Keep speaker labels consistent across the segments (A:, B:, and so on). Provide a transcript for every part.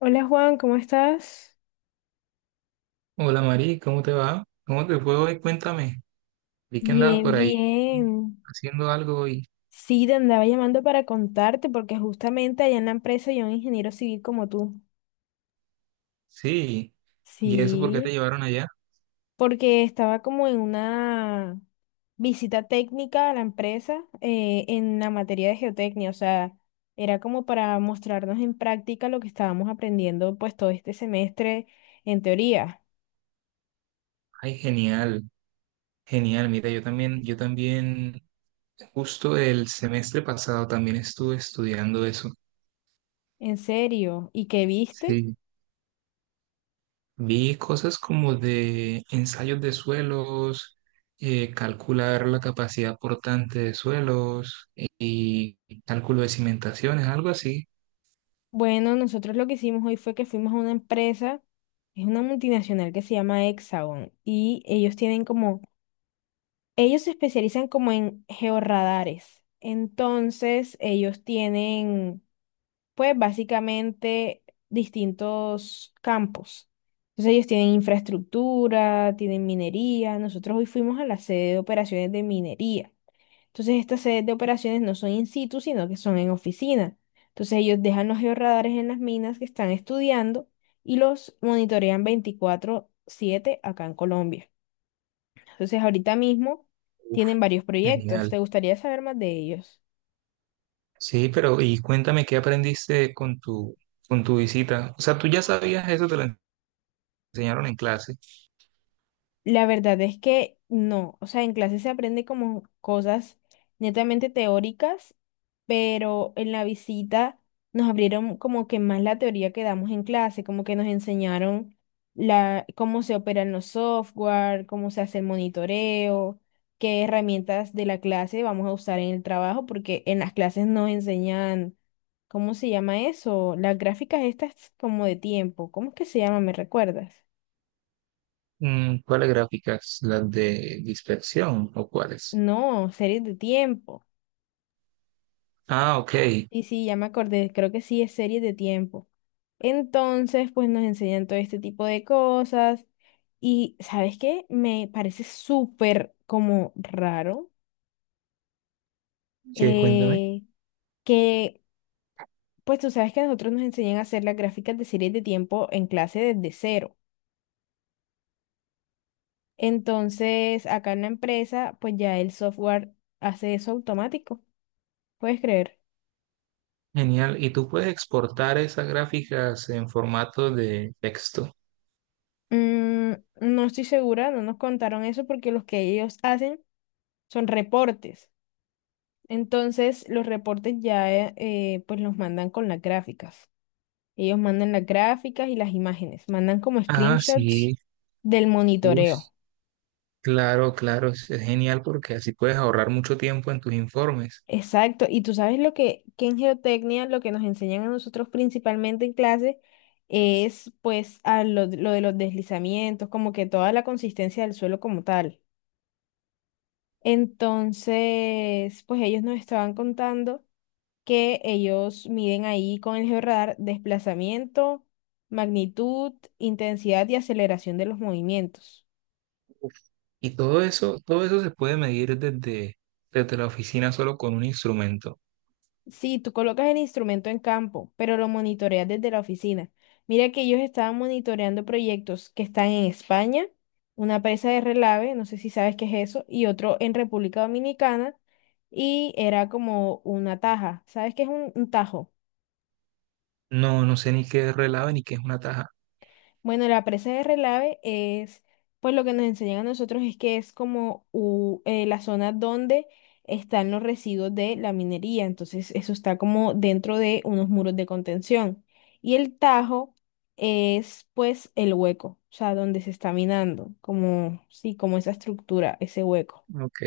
A: Hola Juan, ¿cómo estás?
B: Hola Mari, ¿cómo te va? ¿Cómo te fue hoy? Cuéntame. Vi que andabas
A: Bien,
B: por ahí
A: bien.
B: haciendo algo hoy.
A: Sí, te andaba llamando para contarte porque justamente allá en la empresa hay un ingeniero civil como tú.
B: Sí. ¿Y eso por qué te
A: Sí,
B: llevaron allá?
A: porque estaba como en una visita técnica a la empresa en la materia de geotecnia, o sea, era como para mostrarnos en práctica lo que estábamos aprendiendo pues todo este semestre en teoría,
B: Ay, genial, genial. Mira, yo también, justo el semestre pasado también estuve estudiando eso.
A: en serio. ¿Y qué viste?
B: Sí. Vi cosas como de ensayos de suelos, calcular la capacidad portante de suelos y cálculo de cimentaciones, algo así.
A: Bueno, nosotros lo que hicimos hoy fue que fuimos a una empresa, es una multinacional que se llama Hexagon y ellos tienen como, ellos se especializan como en georradares. Entonces, ellos tienen, pues básicamente distintos campos. Entonces, ellos tienen infraestructura, tienen minería. Nosotros hoy fuimos a la sede de operaciones de minería. Entonces, estas sedes de operaciones no son in situ, sino que son en oficina. Entonces, ellos dejan los georradares en las minas que están estudiando y los monitorean 24/7 acá en Colombia. Entonces, ahorita mismo
B: Uf,
A: tienen varios proyectos.
B: genial.
A: ¿Te gustaría saber más de ellos?
B: Sí, pero y cuéntame qué aprendiste con con tu visita. O sea, tú ya sabías eso, enseñaron en clase.
A: La verdad es que no, o sea, en clase se aprende como cosas netamente teóricas, pero en la visita nos abrieron como que más la teoría que damos en clase, como que nos enseñaron la, cómo se operan los software, cómo se hace el monitoreo, qué herramientas de la clase vamos a usar en el trabajo, porque en las clases nos enseñan, ¿cómo se llama eso? Las gráficas estas como de tiempo, ¿cómo es que se llama? ¿Me recuerdas?
B: Mm, ¿cuáles gráficas? ¿Las de dispersión o cuáles?
A: No, series de tiempo.
B: Ah, ok.
A: Y sí, ya me acordé, creo que sí es serie de tiempo. Entonces, pues nos enseñan todo este tipo de cosas. Y, ¿sabes qué? Me parece súper como raro
B: Que cuéntame.
A: eh, que, pues tú sabes que nosotros nos enseñan a hacer las gráficas de series de tiempo en clase desde cero. Entonces, acá en la empresa, pues ya el software hace eso automático, ¿puedes creer?
B: Genial. ¿Y tú puedes exportar esas gráficas en formato de texto?
A: Mm, no estoy segura, no nos contaron eso porque los que ellos hacen son reportes. Entonces, los reportes ya pues los mandan con las gráficas. Ellos mandan las gráficas y las imágenes, mandan como
B: Ah,
A: screenshots
B: sí.
A: del
B: Uy,
A: monitoreo.
B: claro, claro. Es genial porque así puedes ahorrar mucho tiempo en tus informes.
A: Exacto. Y tú sabes lo que en geotecnia lo que nos enseñan a nosotros principalmente en clase es pues a lo de los deslizamientos, como que toda la consistencia del suelo como tal. Entonces, pues ellos nos estaban contando. Que ellos miden ahí con el georradar desplazamiento, magnitud, intensidad y aceleración de los movimientos.
B: Y todo eso se puede medir desde la oficina solo con un instrumento.
A: Sí, tú colocas el instrumento en campo, pero lo monitoreas desde la oficina. Mira que ellos estaban monitoreando proyectos que están en España, una presa de relave, no sé si sabes qué es eso, y otro en República Dominicana, y era como una taja. ¿Sabes qué es un tajo?
B: No, no sé ni qué es relave ni qué es una taja.
A: Bueno, la presa de Relave es, pues lo que nos enseñan a nosotros es que es como la zona donde están los residuos de la minería, entonces eso está como dentro de unos muros de contención. Y el Tajo es pues el hueco, o sea, donde se está minando, como, sí, como esa estructura, ese hueco.
B: Ok.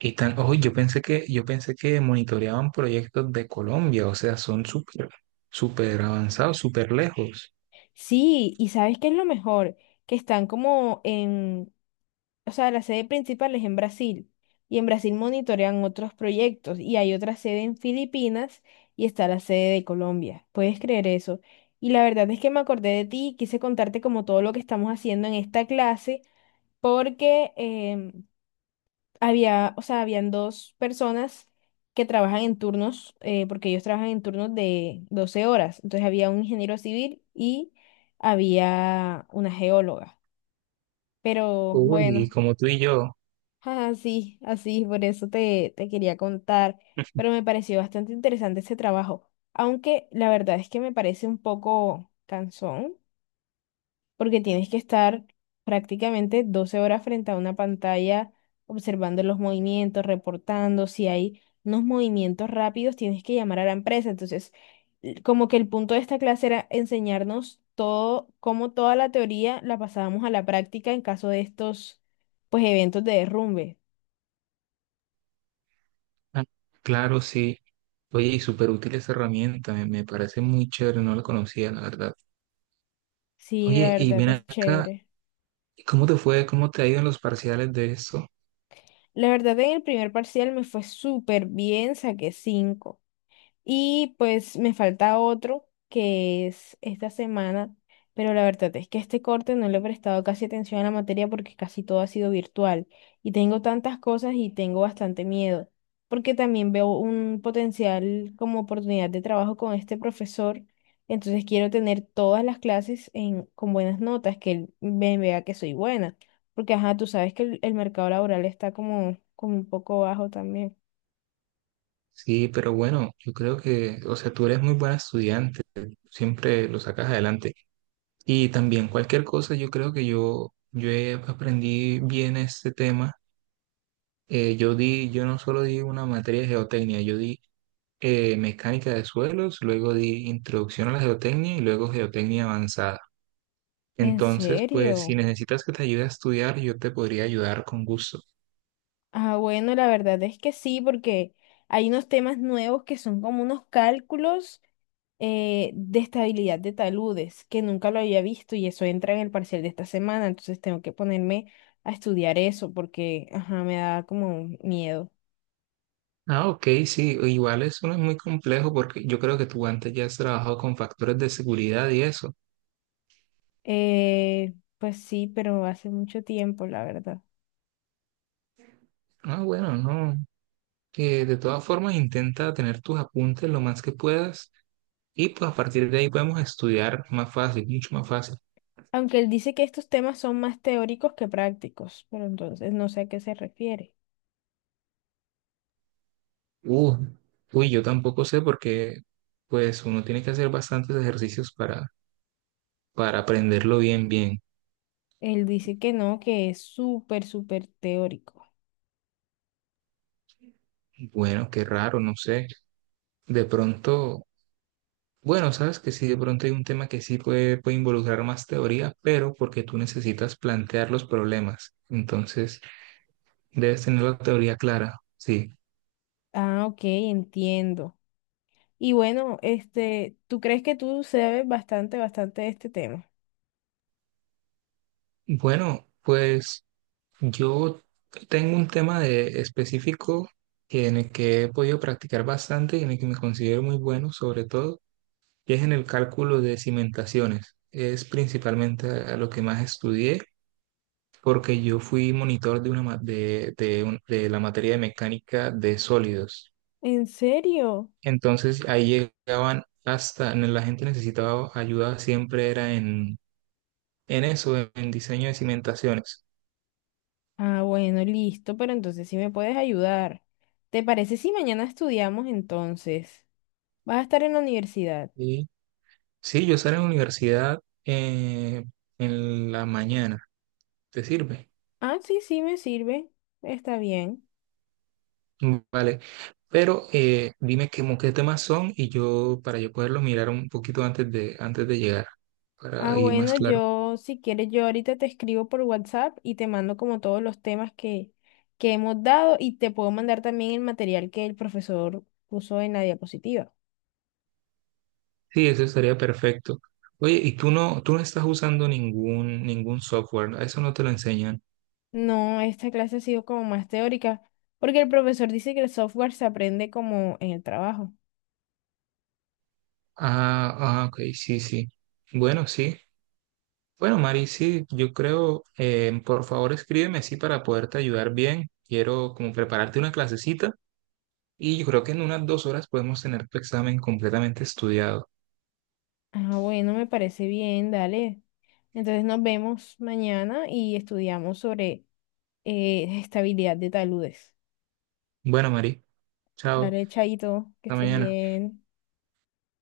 B: Y tan, ojo, yo pensé que monitoreaban proyectos de Colombia, o sea, son súper, súper avanzados, súper lejos.
A: Sí, y ¿sabes qué es lo mejor? Que están como o sea, la sede principal es en Brasil y en Brasil monitorean otros proyectos y hay otra sede en Filipinas y está la sede de Colombia. ¿Puedes creer eso? Y la verdad es que me acordé de ti y quise contarte como todo lo que estamos haciendo en esta clase porque em, había, o sea, habían dos personas que trabajan en turnos, porque ellos trabajan en turnos de 12 horas. Entonces había un ingeniero civil y había una geóloga. Pero
B: Uy,
A: bueno.
B: como tú y yo.
A: Ah, sí, así, por eso te, te quería contar, pero me pareció bastante interesante ese trabajo, aunque la verdad es que me parece un poco cansón, porque tienes que estar prácticamente 12 horas frente a una pantalla observando los movimientos, reportando, si hay unos movimientos rápidos, tienes que llamar a la empresa, entonces como que el punto de esta clase era enseñarnos todo, cómo toda la teoría la pasábamos a la práctica en caso de estos, pues, eventos de derrumbe.
B: Ah, claro, sí. Oye, y súper útil esa herramienta, me parece muy chévere, no la conocía, la verdad.
A: Sí, la
B: Oye, y
A: verdad
B: ven
A: es
B: acá,
A: chévere.
B: ¿cómo te fue? ¿Cómo te ha ido en los parciales de esto?
A: La verdad en el primer parcial me fue súper bien, saqué 5. Y pues me falta otro que es esta semana, pero la verdad es que este corte no le he prestado casi atención a la materia porque casi todo ha sido virtual y tengo tantas cosas y tengo bastante miedo, porque también veo un potencial como oportunidad de trabajo con este profesor, entonces quiero tener todas las clases en, con buenas notas, que él me vea que soy buena, porque ajá, tú sabes que el mercado laboral está como, como un poco bajo también.
B: Sí, pero bueno, yo creo que, o sea, tú eres muy buena estudiante, siempre lo sacas adelante. Y también cualquier cosa, yo creo que aprendí bien este tema. Yo di, yo no solo di una materia de geotecnia, yo di mecánica de suelos, luego di introducción a la geotecnia y luego geotecnia avanzada.
A: ¿En
B: Entonces, pues si
A: serio?
B: necesitas que te ayude a estudiar, yo te podría ayudar con gusto.
A: Ah, bueno, la verdad es que sí, porque hay unos temas nuevos que son como unos cálculos de estabilidad de taludes, que nunca lo había visto y eso entra en el parcial de esta semana, entonces tengo que ponerme a estudiar eso porque, ajá, me da como miedo.
B: Ah, ok, sí, igual eso no es muy complejo porque yo creo que tú antes ya has trabajado con factores de seguridad y eso.
A: Pues sí, pero hace mucho tiempo, la verdad.
B: Ah, bueno, no. De todas formas, intenta tener tus apuntes lo más que puedas, y pues a partir de ahí podemos estudiar más fácil, mucho más fácil.
A: Aunque él dice que estos temas son más teóricos que prácticos, pero entonces no sé a qué se refiere.
B: Uh, uy, yo tampoco sé porque pues uno tiene que hacer bastantes ejercicios para aprenderlo bien, bien.
A: Él dice que no, que es súper, súper teórico.
B: Bueno, qué raro, no sé. De pronto, bueno, sabes que sí, de pronto hay un tema que sí puede involucrar más teoría, pero porque tú necesitas plantear los problemas. Entonces, debes tener la teoría clara. Sí.
A: Ah, ok, entiendo. Y bueno, este, ¿tú crees que tú sabes bastante, bastante de este tema?
B: Bueno, pues... yo tengo un tema de específico en el que he podido practicar bastante y en el que me considero muy bueno, sobre todo, y es en el cálculo de cimentaciones. Es principalmente a lo que más estudié, porque yo fui monitor de la materia de mecánica de sólidos.
A: ¿En serio?
B: Entonces ahí llegaban hasta, la gente necesitaba ayuda, siempre era en eso, en diseño de cimentaciones.
A: Ah, bueno, listo, pero entonces sí me puedes ayudar. ¿Te parece si mañana estudiamos entonces? ¿Vas a estar en la universidad?
B: Sí, yo salgo a la universidad eh, en la mañana. ¿Te sirve?
A: Ah, sí, sí, me sirve. Está bien.
B: Mm, vale. Pero qué temas son y yo, para yo poderlo mirar un poquito antes de llegar,
A: Ah,
B: para ir
A: bueno,
B: más claro.
A: yo, si quieres, yo ahorita te escribo por WhatsApp y te mando como todos los temas que hemos dado y te puedo mandar también el material que el profesor puso en la diapositiva.
B: Sí, eso estaría perfecto. Oye, y tú no estás usando ningún software, ¿no? Eso no te lo enseñan.
A: No, esta clase ha sido como más teórica, porque el profesor dice que el software se aprende como en el trabajo.
B: Ah, ah, ok, sí, sí. Bueno, sí. Bueno, Mari, sí, yo creo, por favor escríbeme así para poderte ayudar bien. Quiero como prepararte una clasecita, y yo creo que en unas 2 horas podemos tener tu examen completamente estudiado.
A: Ah, bueno, me parece bien, dale. Entonces nos vemos mañana y estudiamos sobre estabilidad de taludes.
B: Bueno, Mari, chao,
A: Dale, chaito, que
B: hasta
A: estés
B: mañana.
A: bien.